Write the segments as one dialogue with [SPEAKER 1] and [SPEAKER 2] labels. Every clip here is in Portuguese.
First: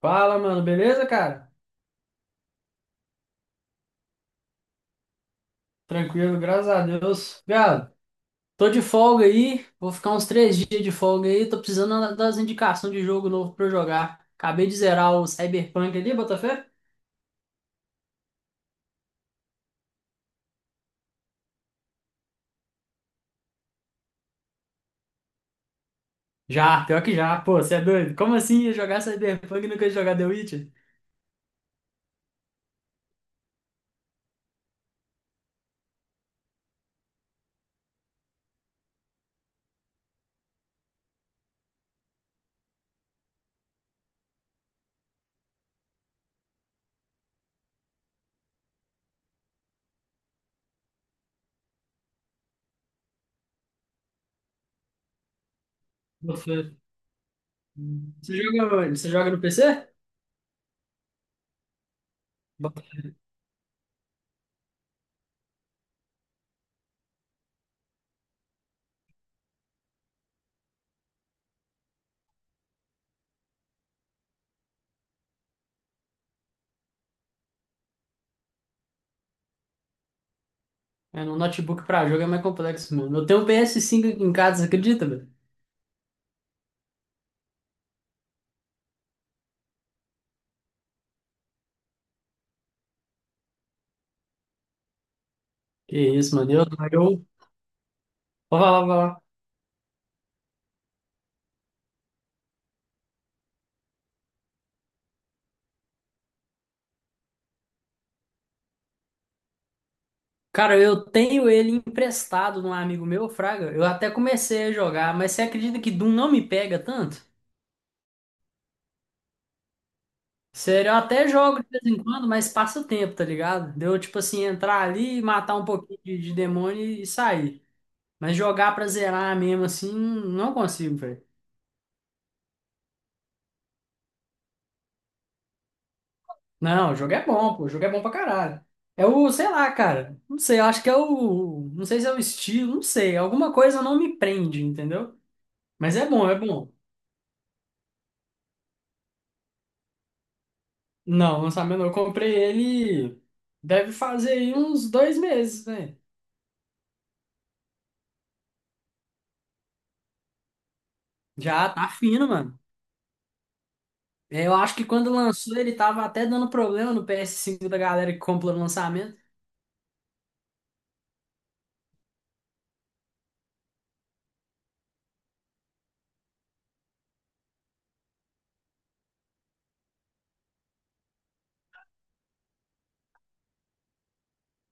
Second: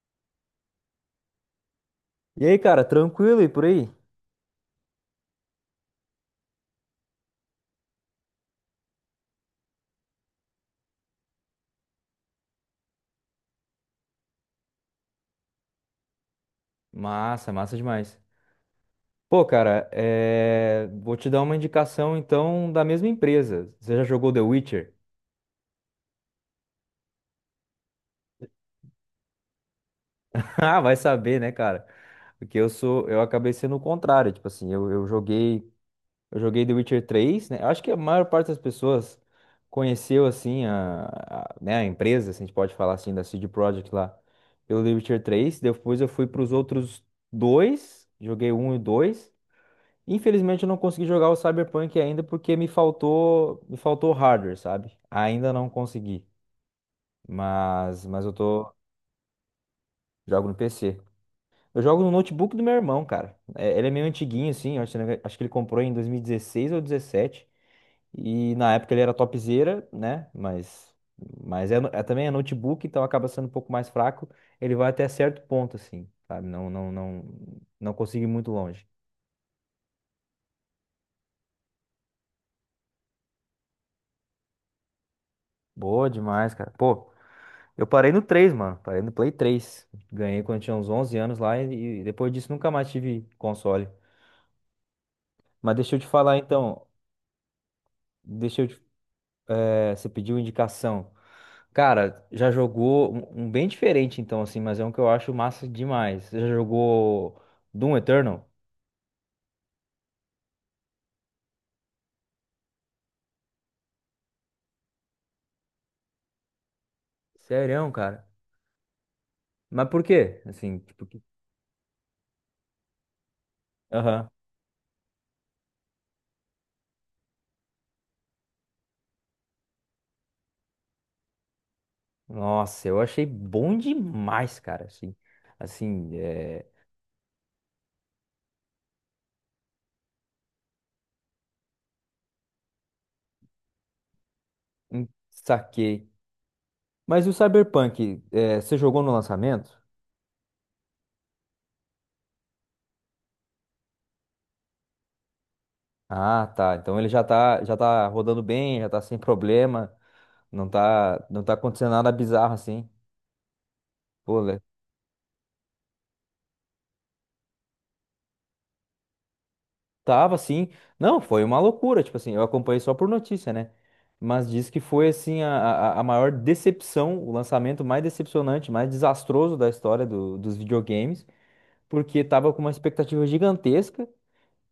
[SPEAKER 1] Fala, mano, beleza, cara?
[SPEAKER 2] E aí, cara, tranquilo e por aí?
[SPEAKER 1] Tranquilo, graças a Deus. Viado, tô de folga aí, vou ficar uns três dias de folga aí, tô precisando das indicações de jogo novo pra eu jogar. Acabei de zerar o Cyberpunk ali, Botafé?
[SPEAKER 2] Massa, massa demais. Pô, cara, vou te dar uma indicação então da mesma empresa. Você já jogou The Witcher?
[SPEAKER 1] Já, pior que já. Pô, você é doido? Como assim ia jogar Cyberpunk e nunca ia jogar The Witcher?
[SPEAKER 2] Ah, vai saber, né, cara? Porque eu acabei sendo o contrário, tipo assim, eu joguei, eu joguei The Witcher três, né? Acho que a maior parte das pessoas conheceu assim né, a empresa, se a gente pode falar assim da CD Projekt lá, pelo The Witcher 3. Depois eu fui para os outros dois, joguei um e o dois. Infelizmente eu não consegui jogar o Cyberpunk ainda porque me faltou hardware, sabe? Ainda não consegui,
[SPEAKER 1] Botafé.
[SPEAKER 2] mas eu
[SPEAKER 1] Você
[SPEAKER 2] tô
[SPEAKER 1] joga onde? Você joga no PC?
[SPEAKER 2] jogo no PC. Eu jogo no notebook do meu irmão,
[SPEAKER 1] Botafé.
[SPEAKER 2] cara. É, ele é meio antiguinho assim, eu acho que ele comprou em 2016 ou 17 e na época ele era topzera, né? Mas é, é também é notebook, então acaba sendo um pouco mais fraco. Ele vai até certo ponto assim, sabe? Não não consegui ir muito longe.
[SPEAKER 1] É, no notebook pra jogo é mais complexo, mano. Eu tenho um PS5 aqui em casa, você acredita, velho?
[SPEAKER 2] Boa demais, cara. Pô, eu parei no 3, mano. Parei no Play três. Ganhei quando eu tinha uns 11 anos lá e depois disso nunca mais tive console. Mas deixa
[SPEAKER 1] Que
[SPEAKER 2] eu te
[SPEAKER 1] isso,
[SPEAKER 2] falar
[SPEAKER 1] mano.
[SPEAKER 2] então.
[SPEAKER 1] Eu... Vou
[SPEAKER 2] Deixa eu te,
[SPEAKER 1] falar,
[SPEAKER 2] eh, Você pediu indicação. Cara, já jogou um bem diferente então, assim, mas é um que eu acho massa demais. Você já jogou Doom Eternal?
[SPEAKER 1] cara, eu tenho ele emprestado num amigo meu, Fraga. Eu até comecei a jogar, mas você acredita que Doom não me pega tanto?
[SPEAKER 2] Sério, cara? Mas por quê? Assim,
[SPEAKER 1] Sério, eu
[SPEAKER 2] tipo.
[SPEAKER 1] até jogo de vez em quando, mas passa o tempo, tá ligado? Deu, tipo
[SPEAKER 2] Aham.
[SPEAKER 1] assim, entrar ali, matar um pouquinho de demônio e sair. Mas jogar pra zerar mesmo, assim, não consigo, velho.
[SPEAKER 2] Nossa, eu achei bom demais, cara. Assim.
[SPEAKER 1] Não, o jogo é bom, pô. O jogo é bom pra caralho. É o, sei lá, cara. Não sei, eu acho que é o. Não sei se é o estilo, não sei. Alguma coisa não me prende, entendeu? Mas é
[SPEAKER 2] Saquei.
[SPEAKER 1] bom, é bom.
[SPEAKER 2] Mas e o Cyberpunk, você jogou no lançamento?
[SPEAKER 1] Não, lançamento não. Eu comprei ele. Deve fazer aí uns dois meses, velho.
[SPEAKER 2] Ah, tá. Então ele já tá rodando bem, já tá sem problema, não tá, não tá
[SPEAKER 1] Já tá
[SPEAKER 2] acontecendo nada
[SPEAKER 1] fino,
[SPEAKER 2] bizarro
[SPEAKER 1] mano.
[SPEAKER 2] assim. Pô,
[SPEAKER 1] Eu acho que quando lançou ele tava até dando problema no PS cinco da galera que compra no lançamento.
[SPEAKER 2] tava assim. Não, foi uma loucura, tipo assim, eu acompanhei só por notícia, né? Mas diz que foi assim a maior decepção, o lançamento mais decepcionante, mais desastroso da história dos videogames, porque tava com uma expectativa gigantesca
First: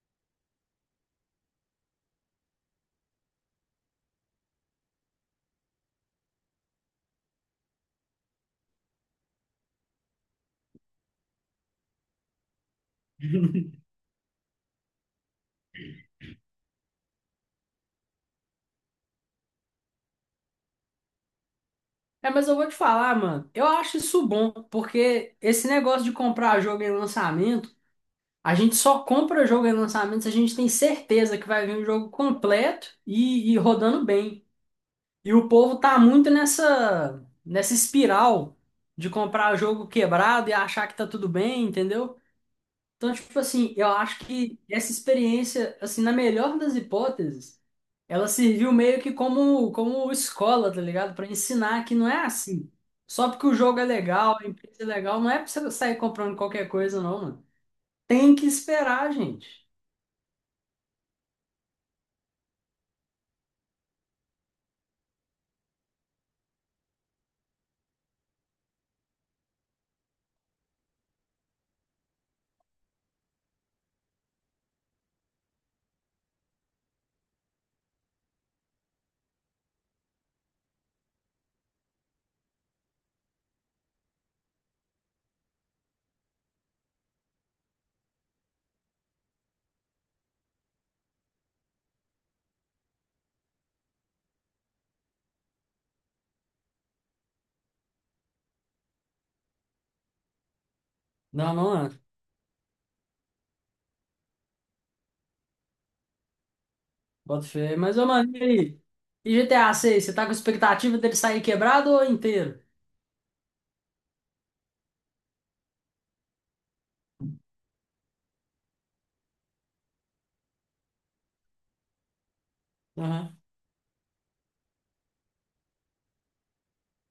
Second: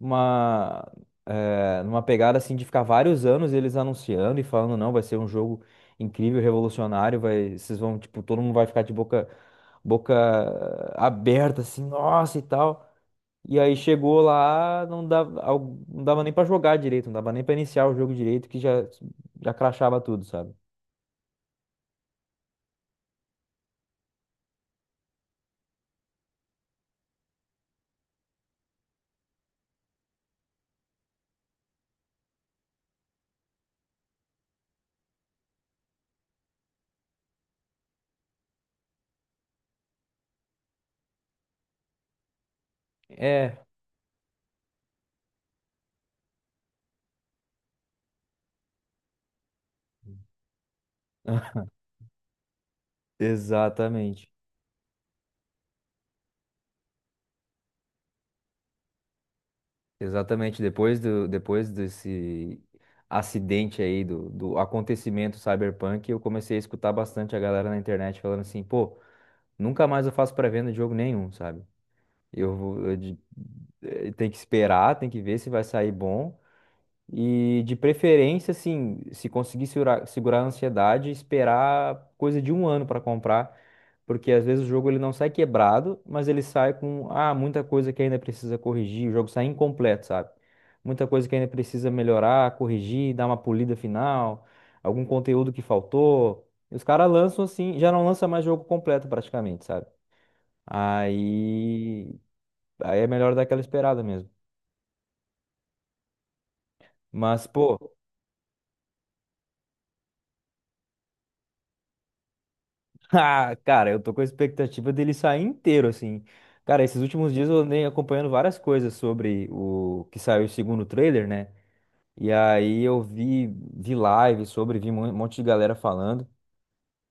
[SPEAKER 2] uma, numa pegada assim de ficar vários anos eles anunciando e falando, não, vai ser um jogo incrível, revolucionário, vai, vocês vão, tipo, todo mundo vai ficar de boca aberta, assim, nossa e tal. E aí chegou lá, não dava nem pra jogar direito, não dava nem pra iniciar o jogo direito, que já crachava tudo, sabe?
[SPEAKER 1] É, mas eu vou te falar, mano. Eu acho isso bom, porque esse negócio de comprar jogo em lançamento, a gente só compra jogo em lançamento se a gente tem certeza que vai vir um jogo completo e rodando bem. E o povo tá muito nessa espiral de comprar jogo quebrado e achar que tá tudo bem, entendeu? Então, tipo
[SPEAKER 2] É,
[SPEAKER 1] assim, eu acho que essa experiência, assim, na melhor das hipóteses, ela serviu meio que como escola, tá ligado? Pra ensinar que não é assim. Só porque o jogo é
[SPEAKER 2] exatamente.
[SPEAKER 1] legal, a empresa é legal, não é pra você sair comprando qualquer coisa, não, mano. Tem que esperar, gente.
[SPEAKER 2] Exatamente, depois desse acidente aí, do acontecimento Cyberpunk, eu comecei a escutar bastante a galera na internet falando assim, pô, nunca mais eu faço pré-venda de jogo nenhum, sabe? Eu, vou- eu de- eh, Tem que esperar, tem que ver se vai sair bom. E de preferência, assim, se conseguir segurar a ansiedade, esperar coisa de um ano para comprar porque às vezes o jogo ele não sai quebrado, mas ele sai com muita coisa que ainda precisa corrigir, o jogo sai incompleto, sabe? Muita coisa que ainda precisa melhorar, corrigir, dar uma polida final, algum conteúdo que faltou. E os caras lançam assim, já não lança mais jogo completo praticamente, sabe?
[SPEAKER 1] Não, não, mano.
[SPEAKER 2] Aí, aí, é melhor dar aquela esperada mesmo.
[SPEAKER 1] Bota
[SPEAKER 2] Mas,
[SPEAKER 1] fé.
[SPEAKER 2] pô,
[SPEAKER 1] Mas, ô, mano, e aí? E GTA 6, você tá com expectativa dele sair quebrado ou inteiro?
[SPEAKER 2] ah, cara, eu tô com a expectativa dele sair inteiro, assim. Cara, esses últimos dias eu andei acompanhando várias coisas sobre o que saiu o segundo trailer, né? E aí eu
[SPEAKER 1] Aham.
[SPEAKER 2] vi, vi live sobre, vi um monte de galera falando.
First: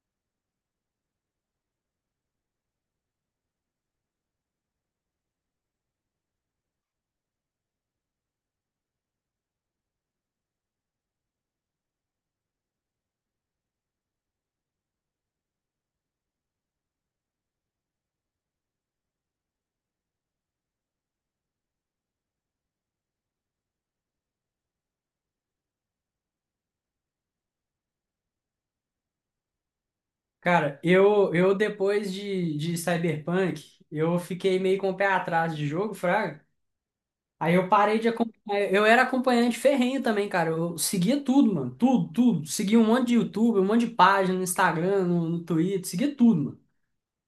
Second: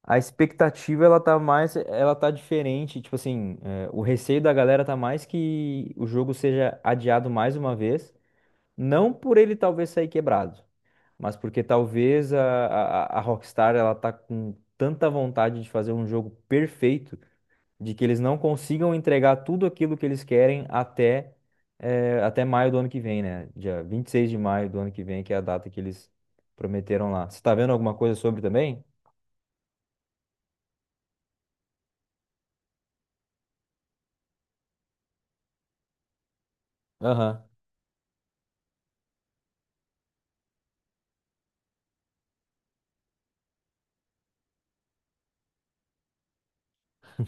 [SPEAKER 2] A expectativa, ela tá diferente, tipo assim, é, o receio da galera tá mais que o jogo seja adiado mais uma vez, não por ele talvez sair quebrado, mas porque talvez a Rockstar, ela tá com tanta vontade de fazer um jogo perfeito de que eles não consigam entregar tudo aquilo que eles querem até maio do ano que vem, né? Dia 26 de maio do ano que vem, que é a data que eles prometeram lá. Você tá vendo alguma coisa sobre também?
[SPEAKER 1] Cara, eu depois de Cyberpunk, eu fiquei meio com o pé atrás de jogo, Fraga.
[SPEAKER 2] Aham.
[SPEAKER 1] Aí eu parei de acompanhar. Eu era acompanhante ferrenho também, cara. Eu seguia tudo, mano. Tudo, tudo. Seguia um monte de YouTube, um monte de página no Instagram, no Twitter, seguia tudo, mano.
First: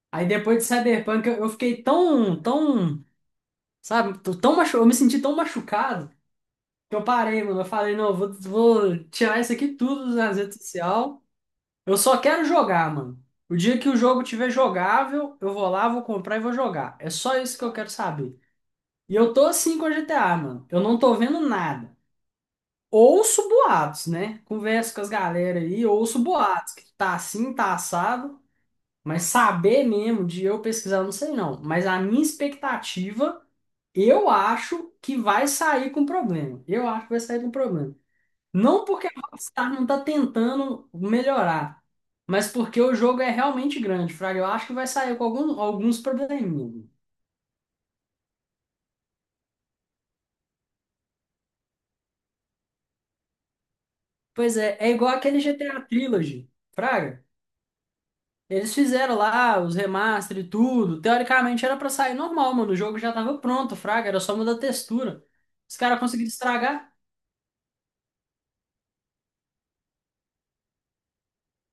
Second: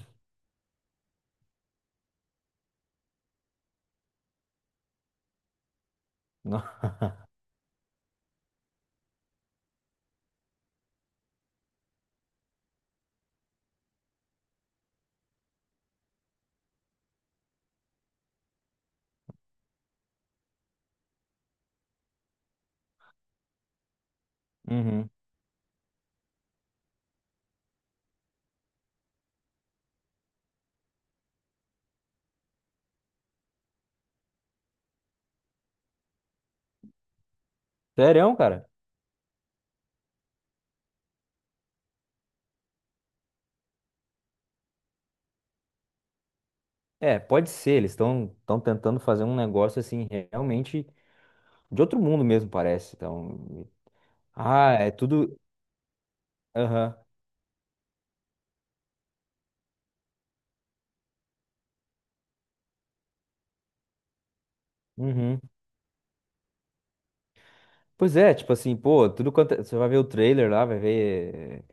[SPEAKER 1] Aí depois de Cyberpunk, eu fiquei tão, sabe, eu me senti tão machucado
[SPEAKER 2] Não.
[SPEAKER 1] que eu parei, mano. Eu falei, não, eu vou tirar isso aqui tudo das redes sociais. Eu só quero jogar, mano. O dia que o jogo tiver jogável, eu vou lá, vou comprar e vou jogar. É só isso que eu quero saber. E eu tô assim com a GTA, mano. Eu não tô vendo nada. Ouço boatos, né? Converso com as
[SPEAKER 2] Uhum.
[SPEAKER 1] galera aí, ouço boatos que tá assim, tá assado. Mas saber mesmo de eu pesquisar, eu não sei não. Mas a minha expectativa, eu acho que vai sair com problema. Eu acho que vai sair com problema.
[SPEAKER 2] Sério, cara?
[SPEAKER 1] Não porque a Rockstar não tá tentando melhorar, mas porque o jogo é realmente grande, Fraga. Eu acho que vai sair com alguns probleminhas.
[SPEAKER 2] É, pode ser. Eles estão tentando fazer um negócio assim, realmente de outro mundo mesmo, parece. Então,
[SPEAKER 1] Pois é,
[SPEAKER 2] é
[SPEAKER 1] igual
[SPEAKER 2] tudo.
[SPEAKER 1] aquele GTA Trilogy,
[SPEAKER 2] Aham.
[SPEAKER 1] Fraga. Eles fizeram lá os remaster e tudo. Teoricamente era pra sair normal, mano. O jogo já tava pronto, Fraga. Era só mudar a textura.
[SPEAKER 2] Uhum.
[SPEAKER 1] Os caras conseguiram estragar.
[SPEAKER 2] Pois é, tipo assim, pô, você vai ver o trailer lá, vai ver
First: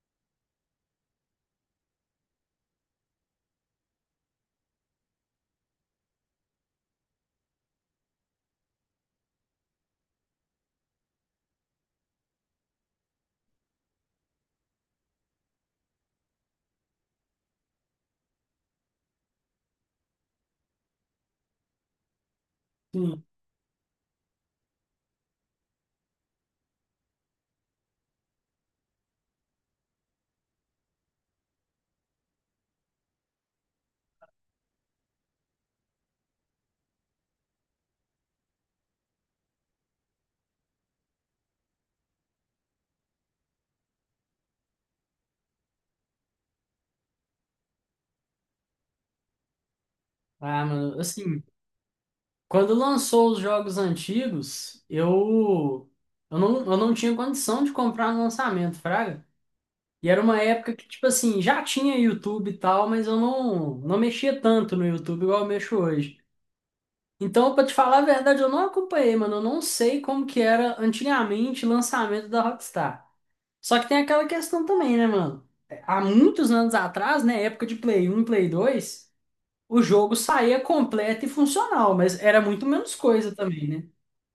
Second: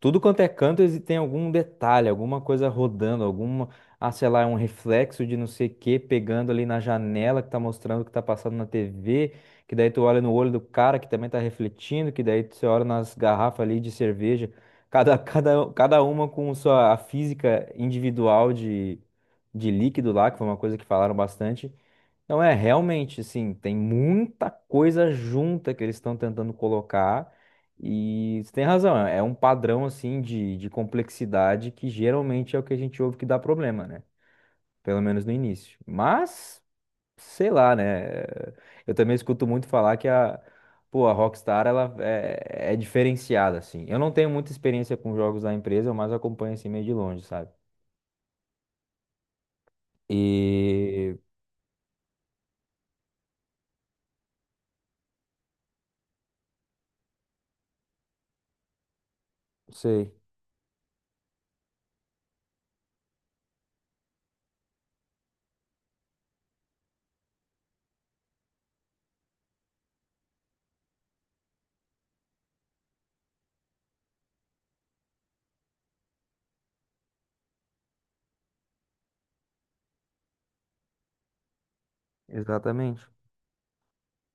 [SPEAKER 2] tudo quanto é canto, tem algum detalhe, alguma coisa rodando, sei lá, é um reflexo de não sei o que pegando ali na janela que tá mostrando o que tá passando na TV, que daí tu olha no olho do cara que também tá refletindo, que daí você olha nas garrafas ali de cerveja, cada uma com sua a física individual de líquido lá, que foi uma coisa que falaram bastante. Então é realmente
[SPEAKER 1] Sim.
[SPEAKER 2] assim, tem muita coisa junta que eles estão tentando colocar e você tem razão, é um padrão assim de complexidade que geralmente é o que a gente ouve que dá problema, né? Pelo menos no início. Mas, sei lá, né? Eu também escuto muito falar que pô, a Rockstar ela é diferenciada assim. Eu não tenho muita experiência com jogos da empresa, eu mais acompanho assim meio de longe, sabe?
[SPEAKER 1] Ah, mano,
[SPEAKER 2] E
[SPEAKER 1] assim, quando lançou os jogos antigos, eu não tinha condição de comprar no lançamento, Fraga. E
[SPEAKER 2] sei,
[SPEAKER 1] era uma época que, tipo assim, já tinha YouTube e tal, mas eu não mexia tanto no YouTube igual eu mexo hoje. Então, pra te falar a verdade, eu não acompanhei, mano. Eu não sei como que era antigamente o lançamento da Rockstar. Só que tem aquela questão também, né, mano? Há muitos anos atrás, né, época de Play 1 Play 2, o jogo saía completo e funcional, mas era muito menos
[SPEAKER 2] exatamente.
[SPEAKER 1] coisa também, né?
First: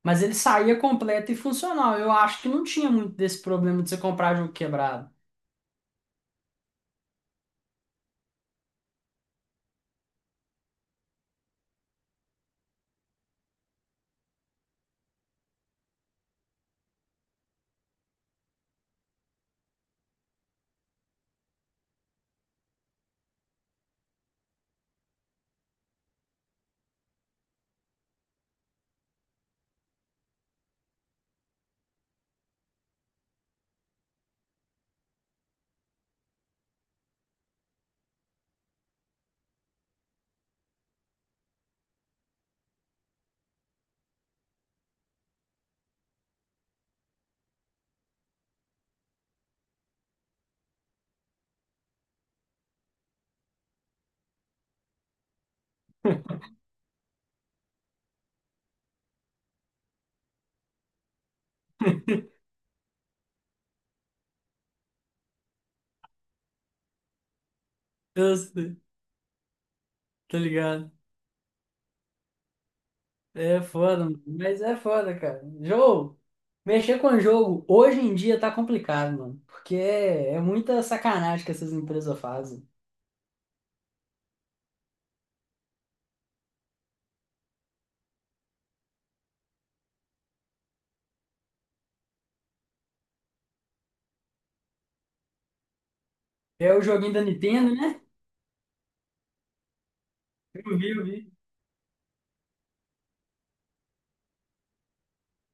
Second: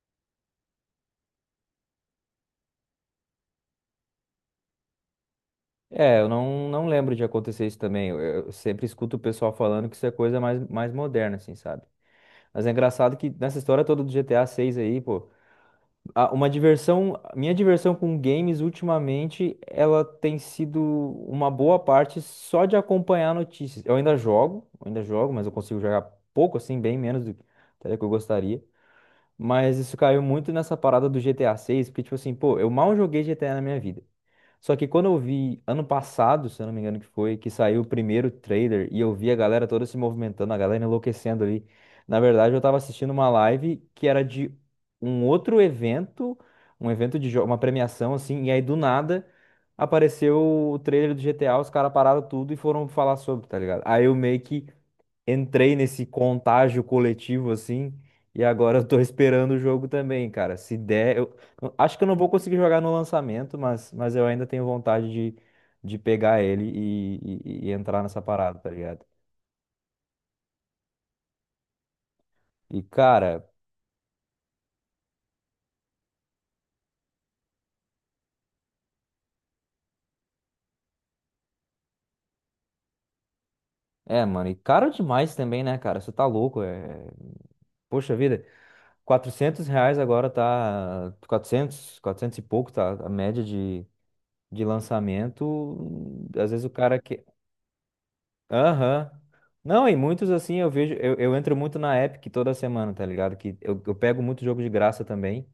[SPEAKER 1] Mas ele saía completo e funcional. Eu acho que não tinha muito desse problema de você comprar jogo quebrado.
[SPEAKER 2] É, eu não lembro de acontecer isso também. Eu sempre escuto o pessoal falando que isso é coisa mais moderna, assim, sabe? Mas é engraçado que nessa história toda do GTA 6 aí, pô, minha diversão com games ultimamente, ela tem sido uma boa parte só de acompanhar notícias. Eu ainda jogo, mas eu consigo jogar pouco, assim, bem menos do que até que eu gostaria. Mas isso caiu muito nessa parada do GTA 6, porque, tipo assim, pô, eu mal joguei GTA na minha vida. Só que quando eu vi ano passado, se eu não me engano que foi, que saiu o primeiro trailer e eu vi a galera toda se movimentando, a galera enlouquecendo ali. Na verdade, eu tava assistindo uma live que era de um outro evento, uma premiação assim, e aí do nada apareceu o trailer do GTA, os caras pararam tudo e foram falar sobre, tá ligado? Aí eu meio que entrei nesse contágio coletivo assim, e agora eu tô esperando o jogo também, cara. Se der, eu acho que eu não vou conseguir jogar no lançamento, mas eu ainda tenho vontade de pegar ele e entrar nessa
[SPEAKER 1] Eu
[SPEAKER 2] parada, tá
[SPEAKER 1] sei,
[SPEAKER 2] ligado?
[SPEAKER 1] tá ligado?
[SPEAKER 2] E cara,
[SPEAKER 1] É foda, mano, mas é foda, cara. Mexer com jogo hoje em dia tá complicado, mano. Porque é muita sacanagem que essas empresas fazem.
[SPEAKER 2] é, mano, e caro demais também, né, cara? Você tá louco, é. Poxa vida, 400 reais agora tá. Quatrocentos e pouco tá a média de lançamento. Às vezes o
[SPEAKER 1] É o
[SPEAKER 2] cara
[SPEAKER 1] joguinho da
[SPEAKER 2] que
[SPEAKER 1] Nintendo, né?
[SPEAKER 2] Aham. Não, e muitos assim eu
[SPEAKER 1] Eu vi,
[SPEAKER 2] vejo,
[SPEAKER 1] eu
[SPEAKER 2] eu,
[SPEAKER 1] vi.
[SPEAKER 2] eu entro muito na Epic toda semana, tá ligado? Que eu pego muito jogo de graça também.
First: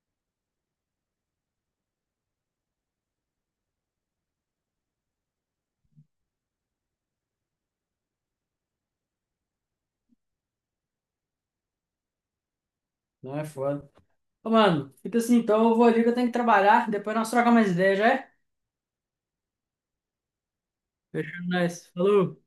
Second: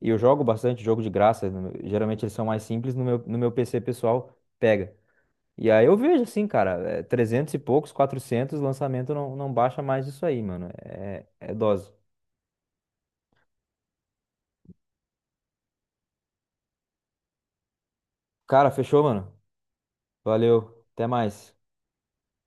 [SPEAKER 2] E eu jogo bastante jogo de graça. No meu- Geralmente eles são mais simples, no meu PC pessoal pega. E aí eu vejo assim, cara, é, 300 e poucos, 400 lançamento não baixa mais disso aí, mano. É, dose.
[SPEAKER 1] Não é foda. Ô, mano, fica assim, então eu vou ali que eu tenho que trabalhar. Depois nós trocamos mais ideia, já é?
[SPEAKER 2] Cara, fechou, mano? Valeu, até
[SPEAKER 1] Fechando
[SPEAKER 2] mais.
[SPEAKER 1] nós. Falou.